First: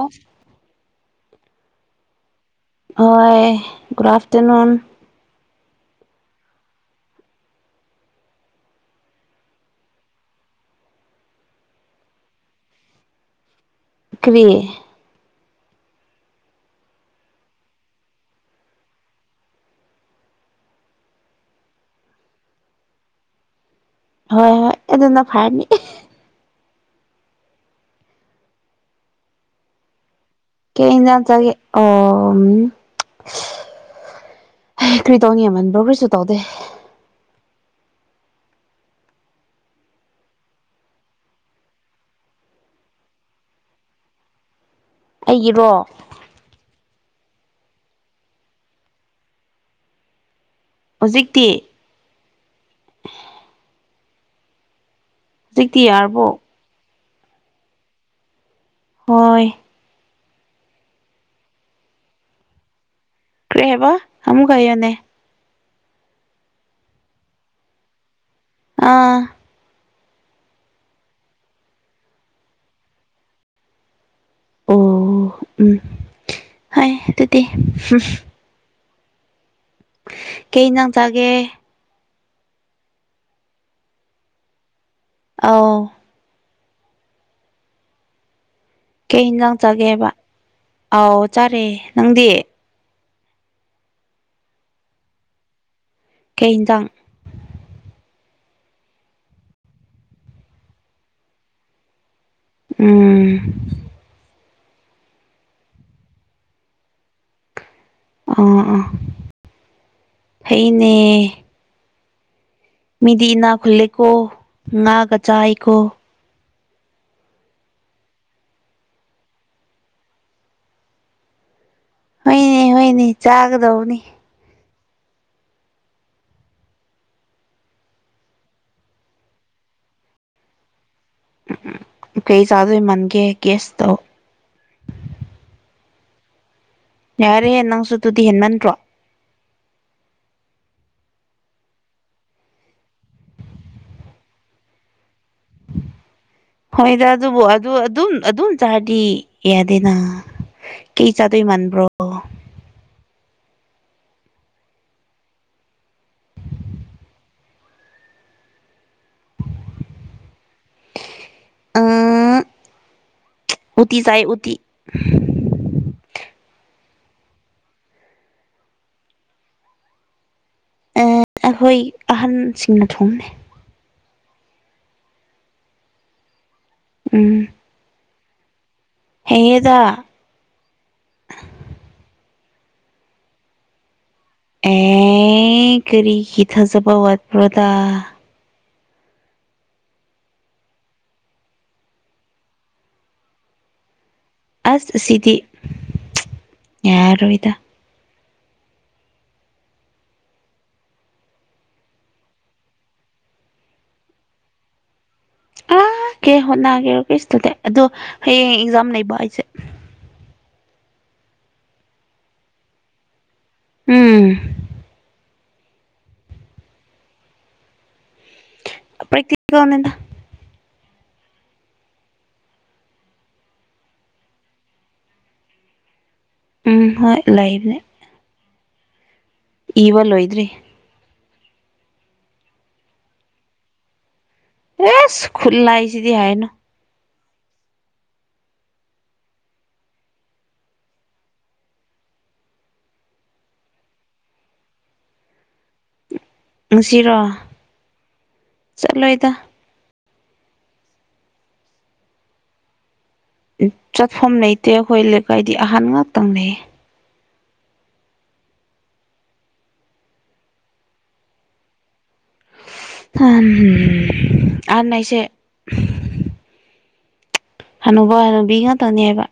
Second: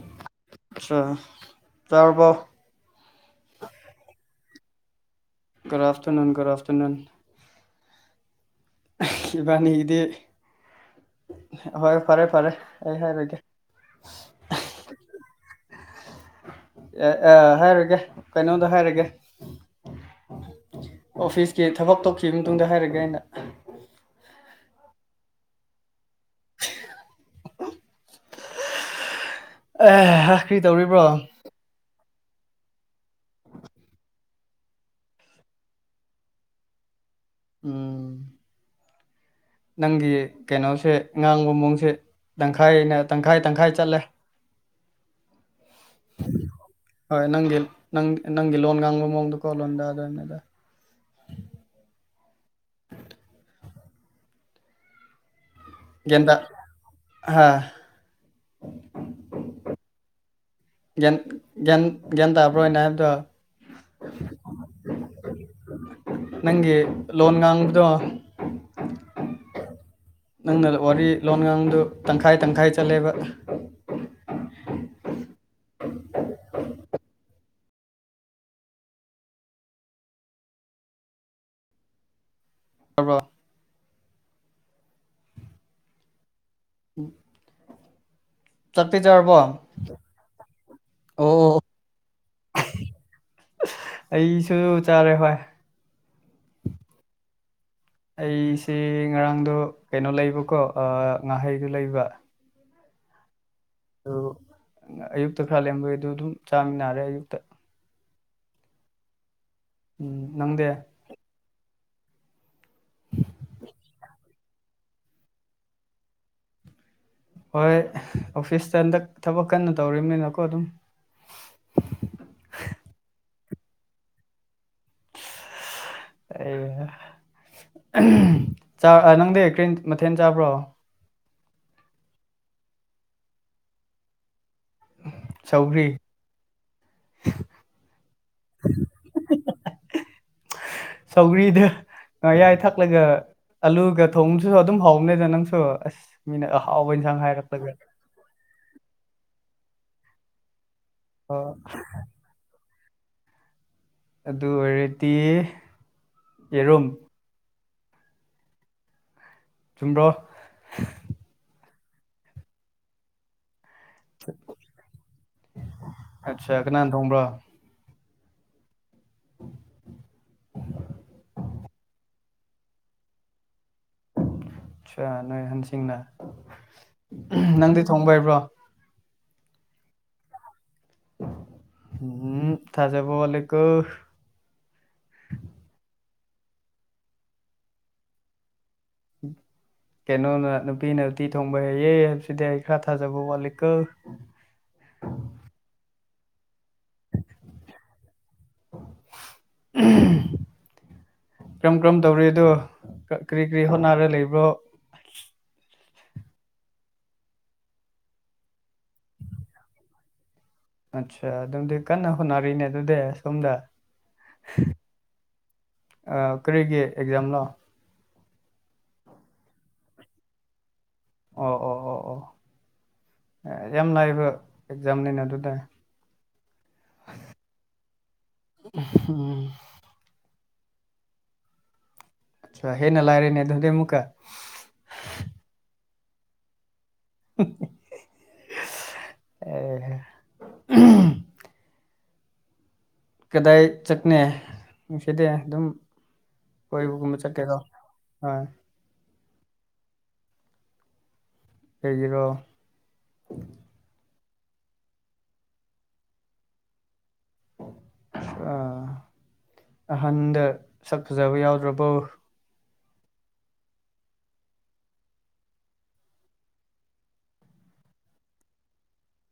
ꯑꯣ ꯆꯥꯛ ꯆꯥꯔꯕꯣ ꯍꯣꯏ good afternoon good afternoon good afternoon ꯏꯕꯥꯅꯤꯒꯤꯗꯤ ꯍꯣꯏ ꯐꯔꯦ ꯐꯔꯦ ꯑꯩ ꯍꯥꯏꯔꯒꯦ ꯀꯔꯤ ꯑꯦ ꯑ ꯍꯥꯏꯔꯒꯦ ꯀꯩꯅꯣꯗ ꯍꯥꯏꯔꯒꯦ ꯑꯣꯐꯤꯁꯀꯤ ꯊꯕꯛ ꯇꯧꯈꯤꯕ ꯃꯇꯨꯡꯗ ꯍꯥꯏꯔꯒꯦ ꯑꯩꯅ ꯍꯣꯏ ꯍꯣꯏ ꯑꯗꯨꯅ ꯐꯔꯅꯤ ꯑ ꯍꯥ ꯀꯔꯤ ꯇꯧꯔꯤꯕ꯭ꯔꯣ ꯀꯩꯅ ꯆꯥꯒꯦ ꯑꯣ [unintelligible] ꯍ ꯀꯔꯤ ꯇꯧꯅꯤ ꯑꯃꯃꯟ ꯀꯔꯤꯁꯨ ꯇꯧꯗꯦ ꯎꯝ ꯅꯪꯒꯤ ꯀꯩꯅꯣꯁꯦ ꯉꯥꯡꯕ ꯃꯑꯣꯡꯁꯦ ꯇꯪꯈꯥꯏꯅ ꯇꯪꯈꯥꯏ ꯇꯪꯈꯥꯏ ꯆꯠꯂꯦ ꯑꯩꯒꯤꯔꯣ ꯍꯣꯏ ꯅꯪꯒꯤ ꯅꯪ ꯅꯪꯒꯤ ꯂꯣꯟ ꯉꯥꯡꯕ ꯃꯑꯣꯡꯗꯀꯣ ꯂꯣꯟꯗ ꯗꯨꯅꯤꯗ ꯍꯧꯖꯤꯛꯇꯤ ꯍꯧꯖꯤꯛꯇꯤ ꯌꯥꯔꯕꯣ ꯒꯌꯥꯟꯇ ꯍꯥꯥ ꯍꯣꯏ ꯒꯌꯥꯟ ꯒꯌꯥꯟꯇꯕ꯭ꯔꯣ ꯑꯩꯅ ꯍꯥꯏꯕꯗꯣ ꯀꯦꯔꯤ ꯍꯥꯏꯕ ꯑꯃꯨꯛꯀ ꯍꯥꯏꯌꯨꯅꯦ ꯅꯪꯒꯤ ꯂꯣꯟ ꯉꯥꯡꯕꯗꯣ ꯑꯥ ꯅꯪꯅ ꯋꯥꯔꯤ ꯂꯣꯟ ꯉꯥꯡꯕꯗꯨ ꯇꯪꯈꯥꯏ ꯇꯪꯈꯥꯏ ꯆꯠꯂꯦꯕ ꯑꯣ ꯎꯝ ꯍꯥꯏ ꯑꯗꯨꯗꯤ ꯀꯩ ꯌꯦꯟꯖꯥꯡ ꯆꯥꯒꯦ ꯑꯣꯏꯔꯕꯣ ꯑꯥꯎ ꯎ ꯀꯩ ꯏꯟꯖꯥꯡ ꯆꯥꯒꯦꯕ ꯑꯧ ꯑꯣ ꯆꯥꯔꯦ ꯅꯪꯗꯤ ꯑꯩꯁꯨ ꯆꯥꯔꯦ ꯍꯣꯏ ꯍꯩꯖꯥꯡ ꯑꯩꯁꯦ ꯉꯔꯥꯡꯗꯣ ꯀꯩꯅꯣ ꯂꯩꯕꯀꯣ ꯉꯥꯍꯩꯗꯣ ꯂꯩꯕ ꯎꯝ ꯑꯗꯨ ꯑꯌꯨꯛꯇ ꯈꯔ ꯂꯔꯕꯩꯗ ꯑꯗꯨꯝ ꯆꯥꯃꯤꯟꯅꯔꯦ ꯑꯌꯨꯛꯇ ꯑ ꯑꯥ ꯎꯝ ꯅꯪꯗꯦ ꯍ‌ꯦ ꯃꯤꯗꯤꯅꯥ ꯈꯨꯂꯀ ꯉꯅꯥꯒ ꯆꯥꯏꯀꫭ ꯍꯣꯏ ꯑꯣꯐꯤꯁꯇ ꯍꯟꯗꯛ ꯊꯕꯛ ꯀꯟꯅ ꯇꯧꯔꯤꯕꯅꯤꯅꯀꯣ ꯑꯗꯨꯝ ꯍꯣꯏꯅꯦ ꯍꯣꯏꯅꯦ ꯆꯥꯒꯗꯧꯅꯤ ꯑꯩ ꯅꯪꯗꯤ ꯀꯔꯤ ꯃꯊꯦꯜ ꯆꯥꯕ꯭ꯔꯣ ꯎꯝ ꯎꯝ ꯀꯩ ꯆꯥꯗꯣꯏ ꯃꯥꯟꯒꯦ ꯒꯦꯁꯇꯧ ꯁꯧꯒꯔꯤ ꯌꯥꯔꯦꯍꯦ ꯅꯪꯁꯨ ꯑꯗꯨꯨꯗꯤ ꯍꯦꯟꯃꯟꯗ꯭ꯔꯣ ꯁꯧꯒꯔꯤꯗ ꯑ ꯌꯥꯏ ꯊꯛꯂꯒ ꯑꯂꯨꯒ ꯊꯣꯡꯗꯨꯁꯨ ꯑꯗꯨꯝ ꯍꯥꯎꯕꯅꯦꯗ ꯅꯪꯁꯨ ꯑꯁ ꯃꯤꯅ ꯑꯍꯥꯎꯕ ꯍꯣꯏꯗ ꯏꯟꯁꯥꯡ ꯑꯗꯨꯕꯨ ꯑꯗꯨ ꯍꯥꯏꯔꯛꯂꯒ ꯑꯗꯨꯝ ꯑꯗꯨꯝ ꯆꯥꯔꯗꯤ ꯌꯥꯗꯦꯅ ꯀꯩ ꯆꯥꯗꯣꯏ ꯑꯣ ꯃꯥꯟꯕ꯭ꯔꯣ ꯑꯗꯨ ꯑꯣꯏꯔꯗꯤ ꯌꯦꯔꯨꯝ ꯆꯨꯝꯕ꯭ꯔꯣ ꯑꯥ ꯎꯇꯤ ꯆꯥꯏ ꯎꯇꯤ ꯑꯆꯥ ꯀꯅꯥ ꯊꫭꯡꯕꯔꫭ ꯑꯥ ꯑꯩꯈꯣꯏ ꯑꯍꯟꯁꯤꯡꯅ ꯊꯣꯡꯅ ꯑ ꯅꯣꯏ ꯍꯟꯁꯤꯡꯅ ꯅꯪꯗꯤ ꯊꯣꯡꯕ ꯍꯩꯕ꯭ꯔꯣ ꯍꯩꯌ‌ꯦꯗ ꯎꯝ ꯊꯥꯖꯕ ꯋꯥꯂꯤꯀꯣ ꯑꯦ ꯀꯔꯤꯒꯤꯤ ꯊꯥꯖꯕ ꯋꯥꯠꯄ꯭ꯔꯗ ꯎꯝ ꯀꯩꯅꯣꯅ ꯅꯨꯄꯤꯅ ꯎꯇꯤ ꯊꯣꯡꯕ ꯍꯩꯌꯦ ꯍꯥꯏꯕꯁꯤꯗꯤ ꯑꯩ ꯈꯔ ꯊꯥꯖꯕ ꯋꯥꯠꯂꯤꯀꫭ ꯑꯁ ꯁꯤꯗꯤ ꯌꯥꯔꯣꯏꯗ ꯎꯝ ꯀꯔꯝ ꯀꯔꯝ ꯇꯧꯔꯤꯗꯣ ꯀꯔꯤ ꯀꯔꯤ ꯍꯣꯠꯅꯔꯒ ꯂꯩꯕ꯭ꯔꯣ ꯑꯀꯦ ꯍꯣꯠꯅꯒꯦ ꯔꯨꯀꯦꯁꯇꯨꯗꯤ ꯑꯗꯣ ꯍꯌꯦꯡ ꯑꯦꯛꯖꯥꯝ ꯂꯩꯕ ꯍꯥꯏꯁꯦ ꯑꯠꯆꯥ ꯑꯗꯨꯝꯗꯤ ꯀꯟꯅ ꯍꯣꯠꯅꯔꯤꯅꯦ ꯑꯗꯨꯗꯤ ꯁꯣꯝꯗ ꯎꯝ ꯀꯔꯤꯒꯤ ꯑꯦꯛꯖꯥꯝꯅꯣ ꯑꯩꯈꫭꯏ ꯗꯤꯄꯂꫭꯅꯤꯗ ꯑꯣ ꯑꯣ ꯑꯣ ꯑꯣ ꯌꯥꯝ ꯂꯥꯏꯕ ꯑꯦꯛꯖꯥꯝꯅꯤꯅ ꯑꯗꯨꯗ ꯎꯝ ꯍꯣꯏ ꯂꯥꯏꯕꯅꯦ ꯎꯝ ꯏꯋꯥ ꯂꯣꯏꯗ꯭ꯔꯤ ꯍꯦ ꯅꯂꯥꯏꯔꯦꯅꯦ ꯑꯗꯨꯗꯦ ꯃꯨꯛꯀ ꯑꯦꯁ ꯈꯨꯠꯂꯏꯁꯤꯗꯤ ꯍꯥꯏꯅꯣ ꯑꯦ ꯀꯗꯥꯏ ꯆꯠꯅ ꯅꯨꯡꯁꯤꯗꯦ ꯑꯗꯨꯝ ꯉꯁꯤꯔꯣ ꯀꯣꯏꯕꯒꯨꯝꯕ ꯆꯠꯀꯦꯗꯣ ꯑꯣꯏ ꯆꯠꯂꯣꯏꯗ ꯀꯩꯒꯤꯔ ꯆꯠꯐꯝ ꯂꯩꯇꯦ ꯑꯩꯈꯣꯏ ꯂꯩꯀꯥꯏꯗꯤ ꯑꯍꯟ ꯉꯥꯛꯇꯪ ꯂꯩꯩꯌꯦ ꯑꯍꯟꯗ ꯁꯠ ꯐꯖꯕ ꯌꯥꯎꯗ꯭ꯔꯕꯣ ꯑ ꯑꯍꯟ ꯍꯥꯏꯁꯦ ꯍꯅꯨꯕ ꯍꯅꯨꯕꯤ ꯉꯥꯛꯇꯅꯦꯕ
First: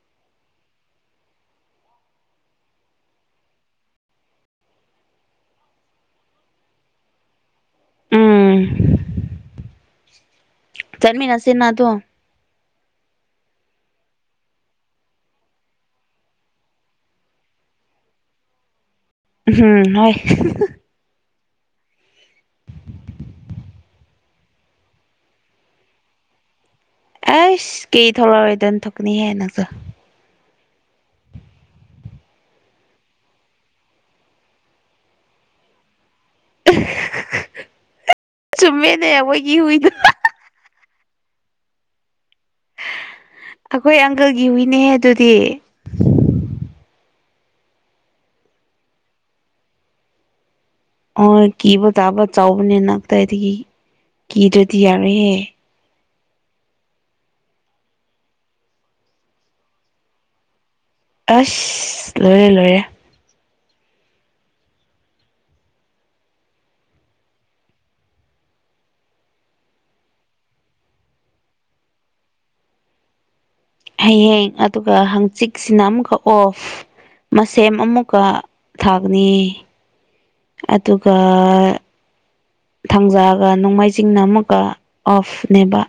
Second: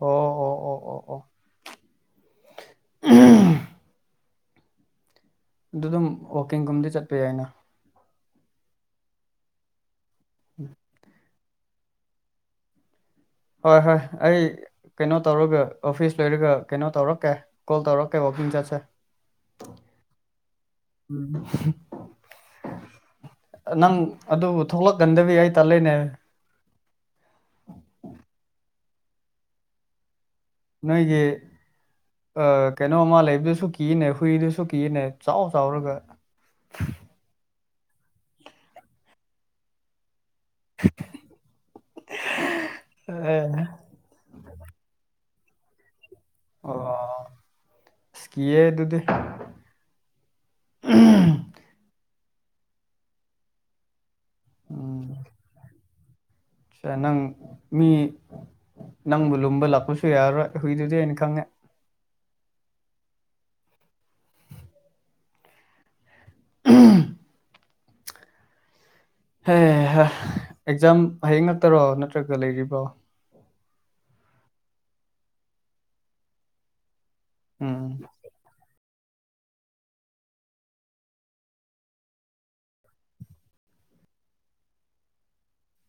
ꯑꯣ ꯑꯣ ꯑꯣ ꯑꯣ ꯑꯣ ꯑꯣ ꯑꯍ ꯑꯗꯨꯗꯨꯝ ꯋꯥꯛꯀꯤꯡꯒꯨꯝꯗꯤ ꯆꯠꯄ ꯌꯥꯏꯅ ꯎꯝ ꯆꯟꯃꯤꯅ ꯁꯤꯅꯥ ꯇꯣ ꯍꯣꯏ ꯍꯣꯏ ꯑꯩ ꯀꯩꯅꯣ ꯇꯧꯔꯒ ꯑꯣꯐꯤꯁ ꯂꯣꯏꯔꯒ ꯀꯩꯅꯣ ꯇꯧꯔꯛꯀꯦ ꯀꯣꯜ ꯇꯧꯔꯛꯀꯦ ꯋꯥꯛꯀꯤꯡ ꯆꯠꯁꯦ ꯎꯝ ꯍꯣꯏ ꯎꯝ [unintelligible] ꯅꯪ ꯑꯗꯨꯕꯨ ꯊꯣꯛꯂꯛꯀꯟꯗꯕꯤ ꯑꯩ ꯇꯜꯂꯦꯅꯦ ꯑꯩꯁ ꯀꯩ ꯊꯣꯛꯂꯛꯔꯣꯏꯗꯕꯟ ꯊꯣꯛꯀꯅꯤꯍꯦ ꯅꯪꯁꯨ ꯅꯣꯏꯒꯤ ꯑ ꯀꯩꯅꯣꯝꯃ ꯂꯩꯕꯗꯨꯁꯨ ꯀꯤꯅꯦ ꯍꯨꯏꯗꯨꯁꯨ ꯀꯤꯅꯦ ꯆꯥꯎ ꯆꯥꯎꯔꯒ ꯆꯨꯝꯃꯦꯅꯦ ꯑꯩꯈꯣꯏꯒꯤ ꯍꯨꯏꯗꯨ ꯑ [unintelligible] ꯑꯈꯣꯏ ꯑꯪꯀꯜꯒꯤ ꯍꯨꯏꯅꯦ ꯑꯗꯨꯗꯤ ꯑꯣ ꯑꯁ ꯀꯤꯌꯦ ꯑꯗꯨꯗꯤ ꯑꯣ ꯀꯤꯕ ꯇꯥꯕ ꯆꯥꯎꯕꯅꯤꯅ ꯀꯗꯥꯏꯗꯒꯤ ꯀꯤꯗ꯭ꯔꯗꯤ ꯌꯥꯔꯣꯏꯍꯦ ꯁꯦ ꯅꯪ ꯃꯤ ꯅꯪꯕꯨ ꯂꯨꯝꯕ ꯂꯥꯛꯄꯁꯨ ꯌꯥꯔꯔꯣꯏ ꯍꯨꯏꯗꯨꯗꯤ ꯍꯥꯏꯅ ꯑꯁ ꯂꯣꯏꯔꯦ ꯂꯣꯏꯔꯦ ꯎꯝ ꯍꯩꯍꯥ ꯑꯦꯛꯖꯥꯝ ꯍꯌꯦꯡ ꯅꯠꯇ꯭ꯔꯣ ꯅꯠꯇ꯭ꯔꯒ ꯂꯩꯔꯤꯕ꯭ꯔꯣ ꯍꯌꯦꯡ ꯑꯗꯨꯒ ꯍꯪꯆꯤꯛꯁꯤꯅ ꯑꯃꯨꯛꯀ ꯑꯣꯐ ꯃꯁꯦꯝ ꯎꯝ ꯑꯃꯨꯛꯀ ꯊꯥꯒꯅꯤ ꯑꯗꯨꯒ ꯊꯥꯡꯖꯥꯒ ꯅꯣꯡꯃꯥꯏꯖꯤꯡꯅ ꯑꯃꯨꯛꯀ ꯑꯣꯐꯅꯦꯕ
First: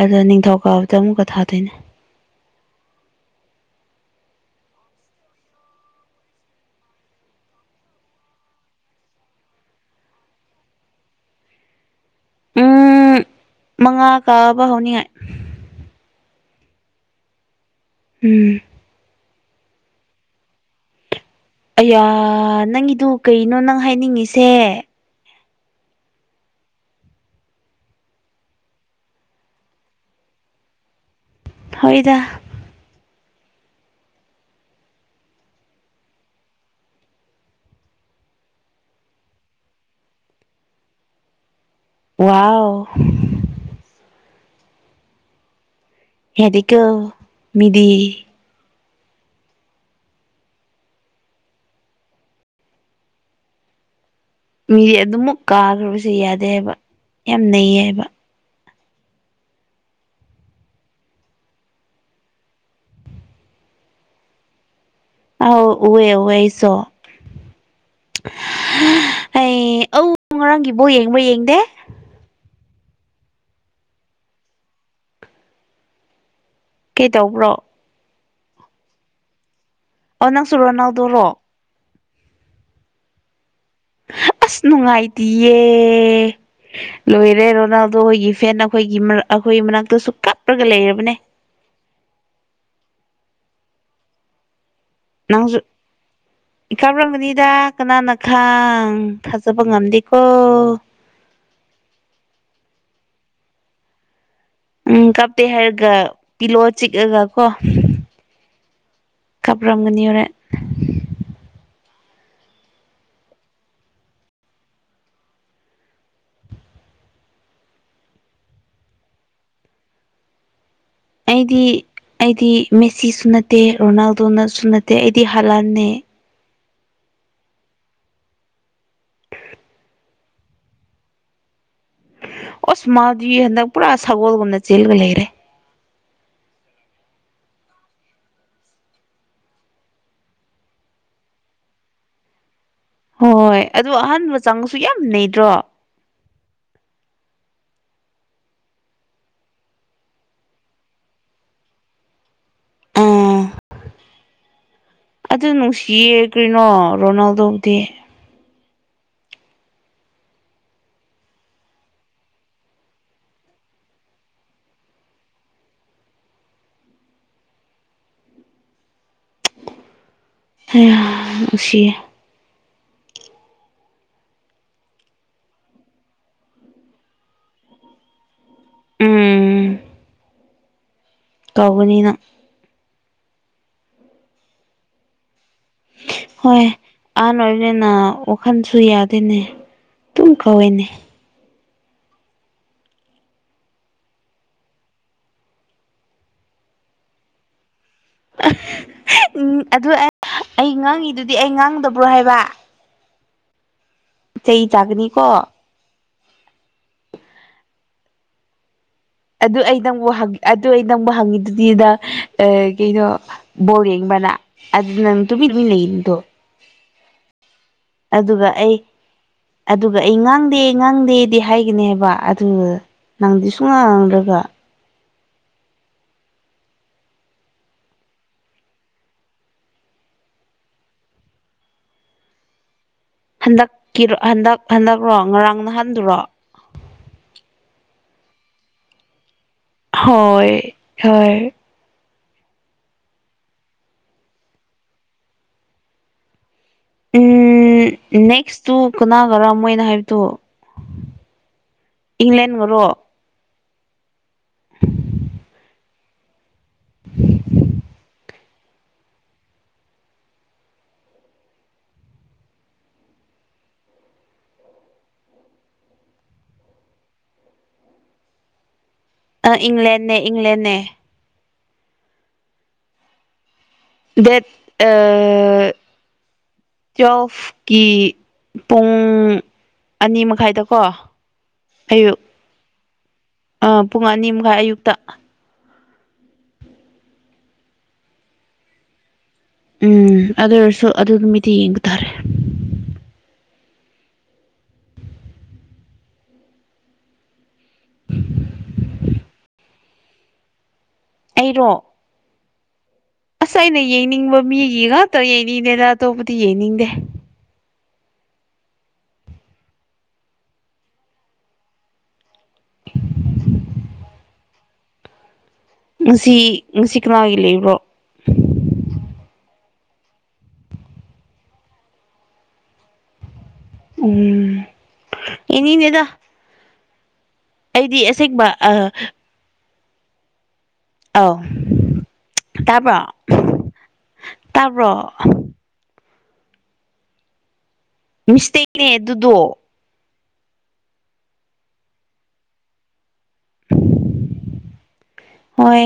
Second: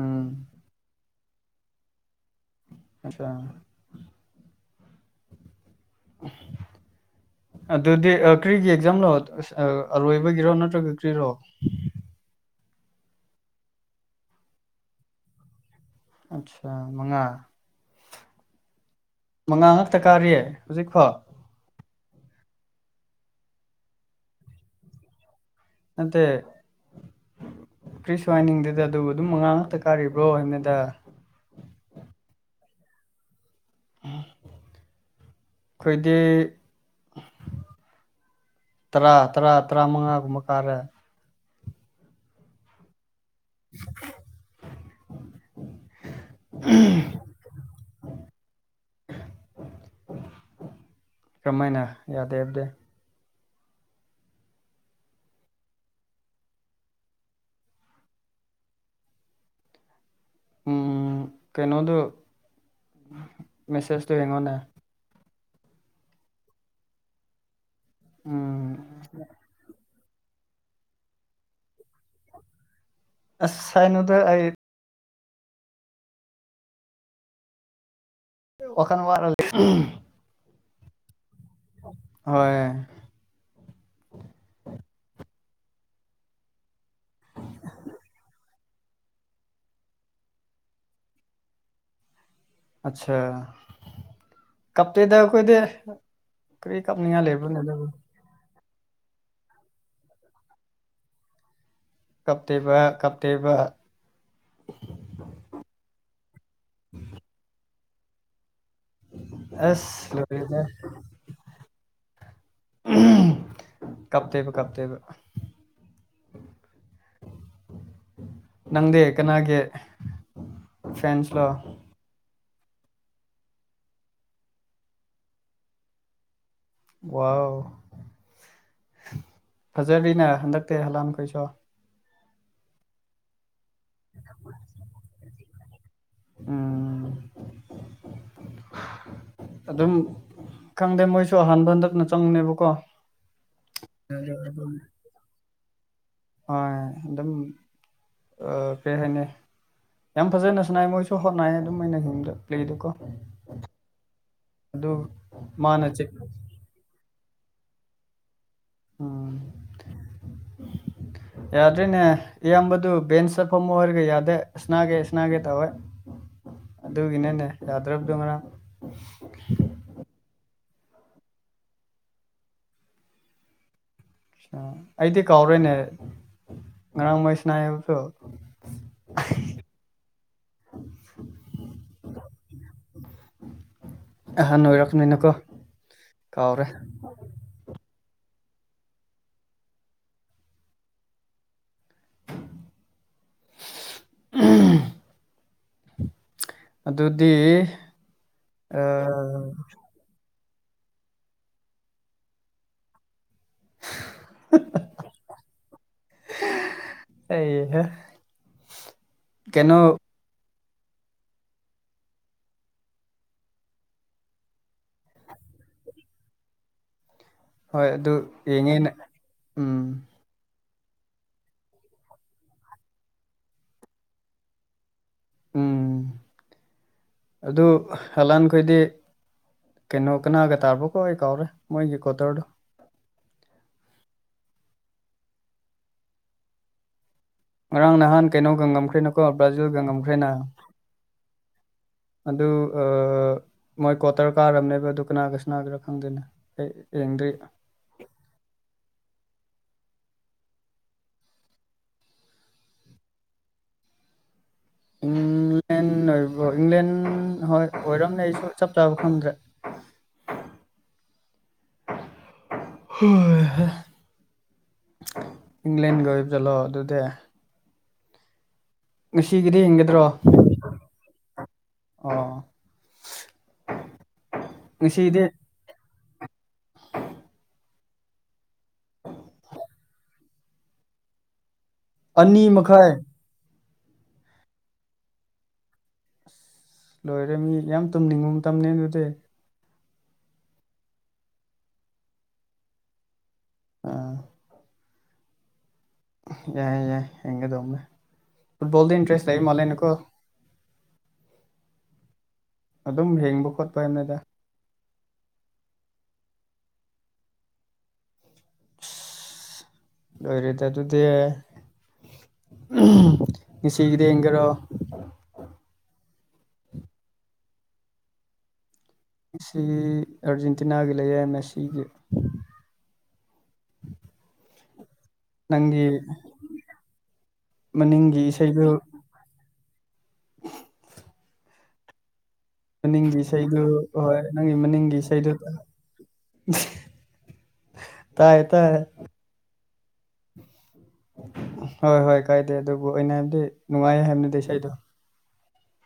ꯑꯗꯨꯒ ꯎꯝ ꯅꯤꯡꯊꯧꯀꯥꯕꯗ ꯑꯃꯨꯛꯀ ꯊꯥꯗꯣꯏꯅꯦ ꯑꯆꯥ [unintelligible] ꯑꯗꯨꯗꯤ ꯀ꯭ꯔꯤꯒꯤ ꯑꯦꯛꯖꯥꯝꯂꯣ ꯑꯔꯣꯏꯕꯒꯤꯔꯣ ꯅꯠꯇ꯭ꯔꯒ ꯀ꯭ꯔꯤꯔꯣ ꯎꯝ ꯃꯉꯥ ꯀꯥꯕ ꯍꯧꯅꯤꯡꯉꯥꯏ ꯑꯠꯁꯥ ꯃꯉꯥ ꯎꯝ ꯃꯉꯥ ꯉꯥꯛꯇ ꯀꯥꯔꯤ ꯍꯧꯖꯤꯛꯐꯥꯎ ꯑꯌꯥ ꯅꯪꯒꯤꯗꯨ ꯀꯩꯅꯣ ꯅꯪ ꯍꯥꯏꯅꯤꯡꯉꯤꯁꯦ ꯅꯠꯇꯦ ꯀ꯭ꯔꯤꯁꯨ ꯍꯥꯏꯅꯤꯡꯗꯦꯗ ꯑꯗꯨꯕꯨ ꯑꯗꯨꯝ ꯃꯉꯥ ꯉꯥꯛꯇ ꯀꯥꯔꯤꯕ꯭ꯔꯣ ꯍꯥꯏꯕꯅꯦꯗ ꯍꯣꯏꯗ ꯈꯣꯏꯗꯤ ꯇꯔꯥ ꯇꯔꯥ ꯇꯔꯥꯃꯉꯥꯒꯨꯝꯕ ꯀꯥꯔꯦ ꯋꯥꯎ [unintelligible] ꯌꯥꯗꯦꯀꯣ ꯃꯤꯗꯤ ꯀꯃꯥꯏꯅ ꯌꯥꯗꯦ ꯍꯥꯏꯕꯗꯤ ꯃꯤꯗꯤ ꯑꯗꯨꯃꯛ ꯀꯥꯈ꯭ꯔꯕꯁꯤ ꯌꯥꯗꯦ ꯍꯥꯏꯕ ꯌꯥꯝ ꯅꯩꯌꯦ ꯍꯥꯏꯕ ꯎꯝ ꯀꯩꯅꯣꯗꯣ ꯃꯦꯁꯦꯖꯇꯣ ꯌꯦꯡꯉꯣꯅꯦ ꯑꯧ ꯎꯋꯦ ꯑꯩꯁꯣ ꯎꯝ ꯑꯩ ꯑꯧ ꯉꯔꯥꯡꯒꯤ ꯕꯣꯜ ꯌꯦꯡꯕ꯭ꯔ ꯌꯦꯡꯗꯦ ꯑꯁ ꯍꯥꯏꯅꯨꯗ ꯑꯩ ꯀꯩ ꯇꯧꯕ꯭ꯔꯣ ꯋꯥꯈꯟ ꯋꯥꯔ ꯂꯩ ꯑꯣ ꯅꯪꯁꯨ ꯔꯣꯅꯥꯜꯗꯣꯔꯣ ꯍꯣꯏ ꯑꯁ ꯅꯨꯡꯉꯥꯏꯇꯤꯌꯦ ꯂꯣꯏꯔꯦ ꯔꯣꯅꯥꯜꯗꯣ ꯈꯣꯏꯒꯤ ꯐꯦꯟ ꯑꯩꯈꯣꯏꯒꯤ ꯑꯩꯈꯣꯏꯒꯤ ꯃꯅꯥꯛꯇꯁꯨ ꯀꯥꯞꯔꯒ ꯂꯩꯔꯕꯅꯦ ꯑꯠꯁꯥ ꯀꯞꯦꯗ ꯀꯣꯏꯗꯤ ꯅꯪꯁꯨ ꯀꯩ ꯀꯅꯤꯌꯥ ꯂꯩꯦꯕꯔꯅꯦ ꯂꯩꯕ ꯊꯥꯡ ꯊꯖꯕ ꯉꯝꯗꯤꯀꯣ ꯀꯞꯇꯦꯕ ꯀꯞꯇꯦꯕ ꯎꯝ ꯀꯥꯞꯇꯦ ꯍꯥꯏꯔꯒ ꯄꯤꯂꯛꯑꯣ ꯆꯤꯛꯑꯒ ꯀꯣ ꯑꯁ ꯂꯣꯢꯔꯦꯍꯦ ꯍ [unintelligible] ꯀꯞꯇꯦꯕ ꯀꯞꯇꯦꯕ ꯅꯪꯗꯤ ꯀꯅꯥꯒꯤ ꯐꯦꯟꯁꯂꯣ ꯑꯩꯗꯤ ꯑꯩꯗꯤ ꯃꯦꯁꯤꯁꯨ ꯅꯠꯇꯦ ꯔꯣꯅꯥꯜꯗꯣꯅꯁꯨ ꯅꯠꯇꯦ ꯑꯩꯗꯤ ꯍꯥꯂꯥꯟꯅꯦ ꯋꯥꯎ ꯐꯖꯔꯤꯅꯦ ꯍꯟꯗꯛꯇꯤ ꯍꯂꯥꯟꯈꯣꯏꯁꯨ ꯑꯣꯁ ꯃꯥꯗꯤ ꯍꯟꯗꯛ ꯄꯨꯔꯥ ꯁꯒꯣꯜꯒꯨꯝꯅ ꯆꯦꯜꯂꯒ ꯂꯩꯔꯦ ꯑꯝ ꯑꯗꯨꯝ ꯈꯪꯗꯦ ꯃꯣꯏꯁꯨ ꯑꯍꯥꯟꯕ ꯍꯟꯗꯛꯅ ꯆꯪꯅꯦꯕꯀꯣ ꯍꯣꯏ ꯍꯣꯏ ꯑꯗꯨꯗꯣ ꯑꯍꯥꯟꯕ ꯆꯪꯉꯁꯨ ꯌꯥꯝ ꯅꯩꯗ꯭ꯔꯣ ꯍꯣꯏ ꯑꯗꯨꯝ ꯀꯔꯤ ꯍꯥꯏꯅꯤ ꯌꯥꯝ ꯐꯖꯅ ꯁꯅꯥꯏ ꯃꯣꯏꯁꯨ ꯍꯣꯠꯅꯏ ꯑꯗꯨꯝ ꯑꯩꯅꯗ ꯄ꯭ꯂꯦꯗꯨꯀꯣ ꯑꯗꯨ ꯑꯗꯨ ꯃꯥꯅ ꯆꯤꯛ ꯅꯨꯡꯁꯤꯌꯦ ꯀ꯭ꯔꯤꯅꯣ ꯔꯣꯅꯥꯜꯗꯧꯗꯤ ꯎꯝ [unintelligible] ꯌꯥꯗ꯭ꯔꯣꯏꯅꯦ ꯏꯌꯥꯝꯕꯗꯨ ꯕꯦꯟꯁ ꯆꯠꯐꯝꯃ ꯑꯣꯏꯔꯒ ꯌꯥꯗꯦ ꯁꯅꯥꯒꯦ ꯏꯁꯅꯥꯒꯦ ꯇꯧꯋꯦ ꯑꯗꯨꯒꯤꯅꯦꯅꯦ ꯔꯥꯗ꯭ꯔꯕ ꯗꯃꯔꯥ ꯅꯨꯡꯁꯤꯌꯦ ꯑ ꯑꯩꯗꯤ ꯀꯥꯎꯔꯣꯏꯅꯦ ꯉꯔꯥꯡ ꯃꯩꯁꯅꯥꯏꯕꯁꯨ ꯎꯝ [unintelligible] ꯀꯧꯒꯅꯤꯅ ꯑꯍꯥ ꯅꯣꯏꯔꯛ ꯅꯣꯏꯅ ꯀꯣ ꯍꯣꯏ ꯑꯍꯥꯟꯕ ꯑꯣꯏꯕꯅꯤꯅ ꯋꯥꯈꯜꯁꯨ ꯌꯥꯗꯦꯅꯦ ꯑꯗꯨꯝ ꯀꯧꯏꯅꯦ ꯎ [unintelligible] ꯑꯗꯨꯗꯤ ꯎꯝ ꯑꯗꯨ ꯑꯩ ꯉꯥꯡꯉꯤꯗꯨꯗꯤ ꯑꯩ ꯉꯥꯡꯗꯕ꯭ꯔꯣ ꯍꯥꯏꯕ ꯆꯩ ꯆꯥꯛꯅꯤꯀꯣ ꯑꯩ ꯑꯗꯨ ꯑꯩ ꯅꯪꯕꯨ ꯑꯗꯨ ꯑꯩ ꯅꯪꯕꯨ ꯍꯪꯉꯤꯗꯨꯗꯤꯗ ꯀꯩꯅꯣ ꯕꯣꯔꯦꯡꯕꯅ ꯑꯗꯨ ꯅꯪ ꯇꯃꯤꯠ ꯂ ꯂꯩꯅꯤꯗꯣ ꯍꯣꯏ ꯑꯗꯨ ꯑꯗꯨꯒ ꯑꯩ ꯌꯦꯡꯉꯦꯅ ꯎꯝ ꯑꯗꯨꯒ ꯑꯩ ꯉꯥꯡꯗꯦ ꯉꯥꯡꯗꯦꯗꯤ ꯍꯥꯏꯒꯅꯦꯕ ꯑꯗꯨ ꯅꯪꯗꯤ ꯁꯨꯡ ꯉꯥꯡꯗꯒ ꯎꯝ [inaudible] ꯑꯗꯨ ꯍꯂꯥꯟꯈꯣꯏꯗꯤ ꯀꯩꯅꯣ ꯀꯅꯥꯒ ꯇꯥꯔꯕꯣꯀꯣ ꯑꯩ ꯀꯥꯎꯔꯦ ꯃꯣꯏꯒꯤ ꯀꯣꯇꯔꯗꯨꯣ ꯍꯟꯗꯛꯀꯤꯔꯣ ꯍꯟꯗꯛ ꯍꯟꯗꯛꯔꯣ ꯉꯔꯥꯡ ꯅꯍꯟꯗꯨꯔꯣ ꯉꯔꯥꯡ ꯅꯍꯥꯟ ꯀꯩꯅꯣꯒꯉꯝꯈ꯭ꯔꯦꯅꯨꯀꯣ ꯕ꯭ꯔꯥꯖꯤꯨꯜ ꯒꯪꯉꯝꯈ꯭ꯔꯦꯅ ꯍꯣꯏ ꯍꯣꯏ ꯑꯗꯨ ꯃꯣꯏ ꯀ꯭ꯋꯥꯇꯔ ꯀꯥꯔꯝꯅꯦꯕ ꯑꯗꯨ ꯀꯅꯥꯒ ꯁꯅꯥꯒꯔꯥ ꯈꯪꯗꯦꯅ ꯎꯝ ꯅꯦꯛꯁꯇꯨ ꯀꯅꯥꯒꯔ ꯃꯣꯏꯅ ꯍꯥꯏꯕꯗꯣ ꯏꯪꯂꯦꯟ ꯑꯣꯏꯣ ꯎꯝ ꯦꯟ ꯑꯣꯏ ꯏꯪꯂꯦꯟ ꯍꯣꯏ ꯑꯣꯏꯔꯝꯅꯦ ꯑꯩꯁꯨ ꯆꯞ ꯆꯥꯕ ꯐꯪꯗ꯭ꯔꯦ [inaudible] ꯍꯣꯏ ꯍ ꯏꯪꯂꯦꯟꯒꯤ ꯑꯣꯏꯕ ꯆꯠꯂꯣ ꯑꯗꯨꯗꯤ ꯑ ꯉꯁꯤꯒꯤꯗꯤ ꯌꯦꯡꯒꯗ꯭ꯔꯣ ꯏꯪꯂꯦꯟꯅꯦ ꯏꯪꯂꯦꯟꯅꯦ ꯑ ꯗꯦꯠ ꯑ ꯇꯋꯦꯜꯐꯀꯤ ꯄꯨꯡ ꯑꯅꯤ ꯃꯈꯥꯏꯗꯀꯣ ꯑꯅꯤ ꯃꯈꯥꯏ ꯑ ꯄꯨꯡ ꯑꯅꯤ ꯃꯈꯥꯏ ꯑꯌꯨꯛꯇ ꯂꯣꯏꯔꯦ ꯃꯤ ꯌꯥꯝ ꯇꯨꯝꯅꯤꯡꯕ ꯃꯇꯝ ꯑꯗꯨꯗꯤ ꯎꯝ ꯑꯗꯨ ꯑꯣꯏꯔꯁꯨ ꯑꯗꯨ ꯅꯨꯃꯤꯗꯤ ꯌꯦꯡꯕ ꯇꯥꯔꯦ ꯑꯥ ꯌꯥꯏ ꯌꯥꯏ ꯍꯡꯒꯦꯗꯧꯃꯦ ꯐꯨꯠꯕꯜꯗ ꯏꯟꯇ꯭ꯔꯦꯁ ꯂꯩꯏ ꯃ ꯂꯩꯦꯅꯀꯣ ꯑꯩꯔꯣ ꯑꯗꯨꯝ ꯍꯦꯛ ꯑꯁ ꯑꯩꯅ ꯌꯦꯡꯅꯤꯡꯕ ꯃꯤꯒꯤ ꯉꯥꯛꯇ ꯌꯦꯡꯅꯤꯡꯗꯦꯗ ꯑꯇꯣꯞꯄꯗꯤ ꯌꯦꯡꯅꯤꯡꯗꯦ ꯂꯣꯏꯔꯦꯠꯇꯣꯗꯤ ꯉꯁꯤꯒꯤꯗ ꯌꯦꯡꯈꯔꯣ ꯉꯁꯤ ꯉꯁꯤ ꯀꯅꯒꯂꯦ ꯏꯕ꯭ꯔꯣ ꯁꯤ ꯑꯥꯔꯖꯦꯟꯇꯤꯅꯥꯒꯤ ꯂꯩꯌꯦ ꯃꯦꯁꯤꯒꯤ ꯎꯝ ꯅꯪꯒꯤ ꯌꯦꯡꯅꯤꯡꯗꯦꯗ ꯑꯩꯗꯤ ꯃꯅꯤꯡꯒꯤ ꯑꯁꯦꯡꯕ ꯏꯁꯩꯗꯨ ꯑꯥ ꯑꯥꯎ ꯇꯥꯕ꯭ꯔꯣ ꯃꯅꯤꯡꯒꯤ ꯏꯁꯩꯗꯨ ꯍꯣꯏ ꯅꯪꯒꯤ ꯇꯥꯕ꯭ꯔꯣ ꯃꯅꯤꯡꯒꯤ ꯏꯁꯩꯗꯨ [inaudible] ꯇꯥꯏ ꯃꯤꯁꯇꯅꯦ ꯑꯗꯨꯗꯣ ꯍꯣꯏ ꯍꯣꯏ ꯀꯥꯏꯗꯦ ꯑꯗꯨꯕꯨ ꯑꯩꯅ ꯍꯥꯏꯕꯗꯤ ꯅꯨꯡꯉꯥꯏ ꯍꯥꯏꯕꯅꯤꯗꯤ ꯏꯁꯩꯗꯣ ꯍꯣꯏ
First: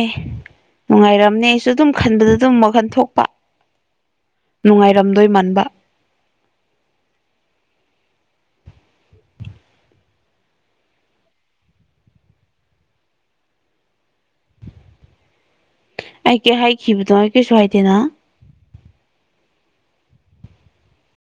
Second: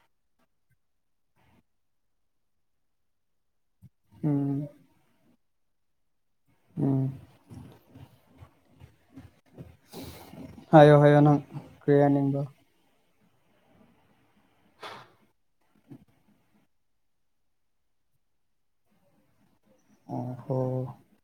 ꯅꯨꯡꯉꯥꯏꯔꯝꯅꯦ ꯑꯩꯁꯨ ꯑꯗꯨꯝ ꯈꯟꯕꯗ ꯑꯗꯨꯝ ꯋꯥꯟ ꯊꯣꯛꯄ ꯎꯝ ꯅꯨꯡꯉꯥꯏꯔꯝꯗꯣꯏ ꯃꯥꯟꯕ ꯎꯝ ꯍꯥꯏꯌꯣ ꯍꯥꯏꯌꯣ ꯅꯪ ꯀ꯭ꯔꯤꯌꯥꯅꯤꯡꯕꯣ ꯑꯩ ꯀꯩ ꯍꯥꯏꯈꯤꯕꯗꯣ ꯀꯩꯁꯨ ꯍꯥꯏꯗꯦꯅ ꯑꯣꯈꯣ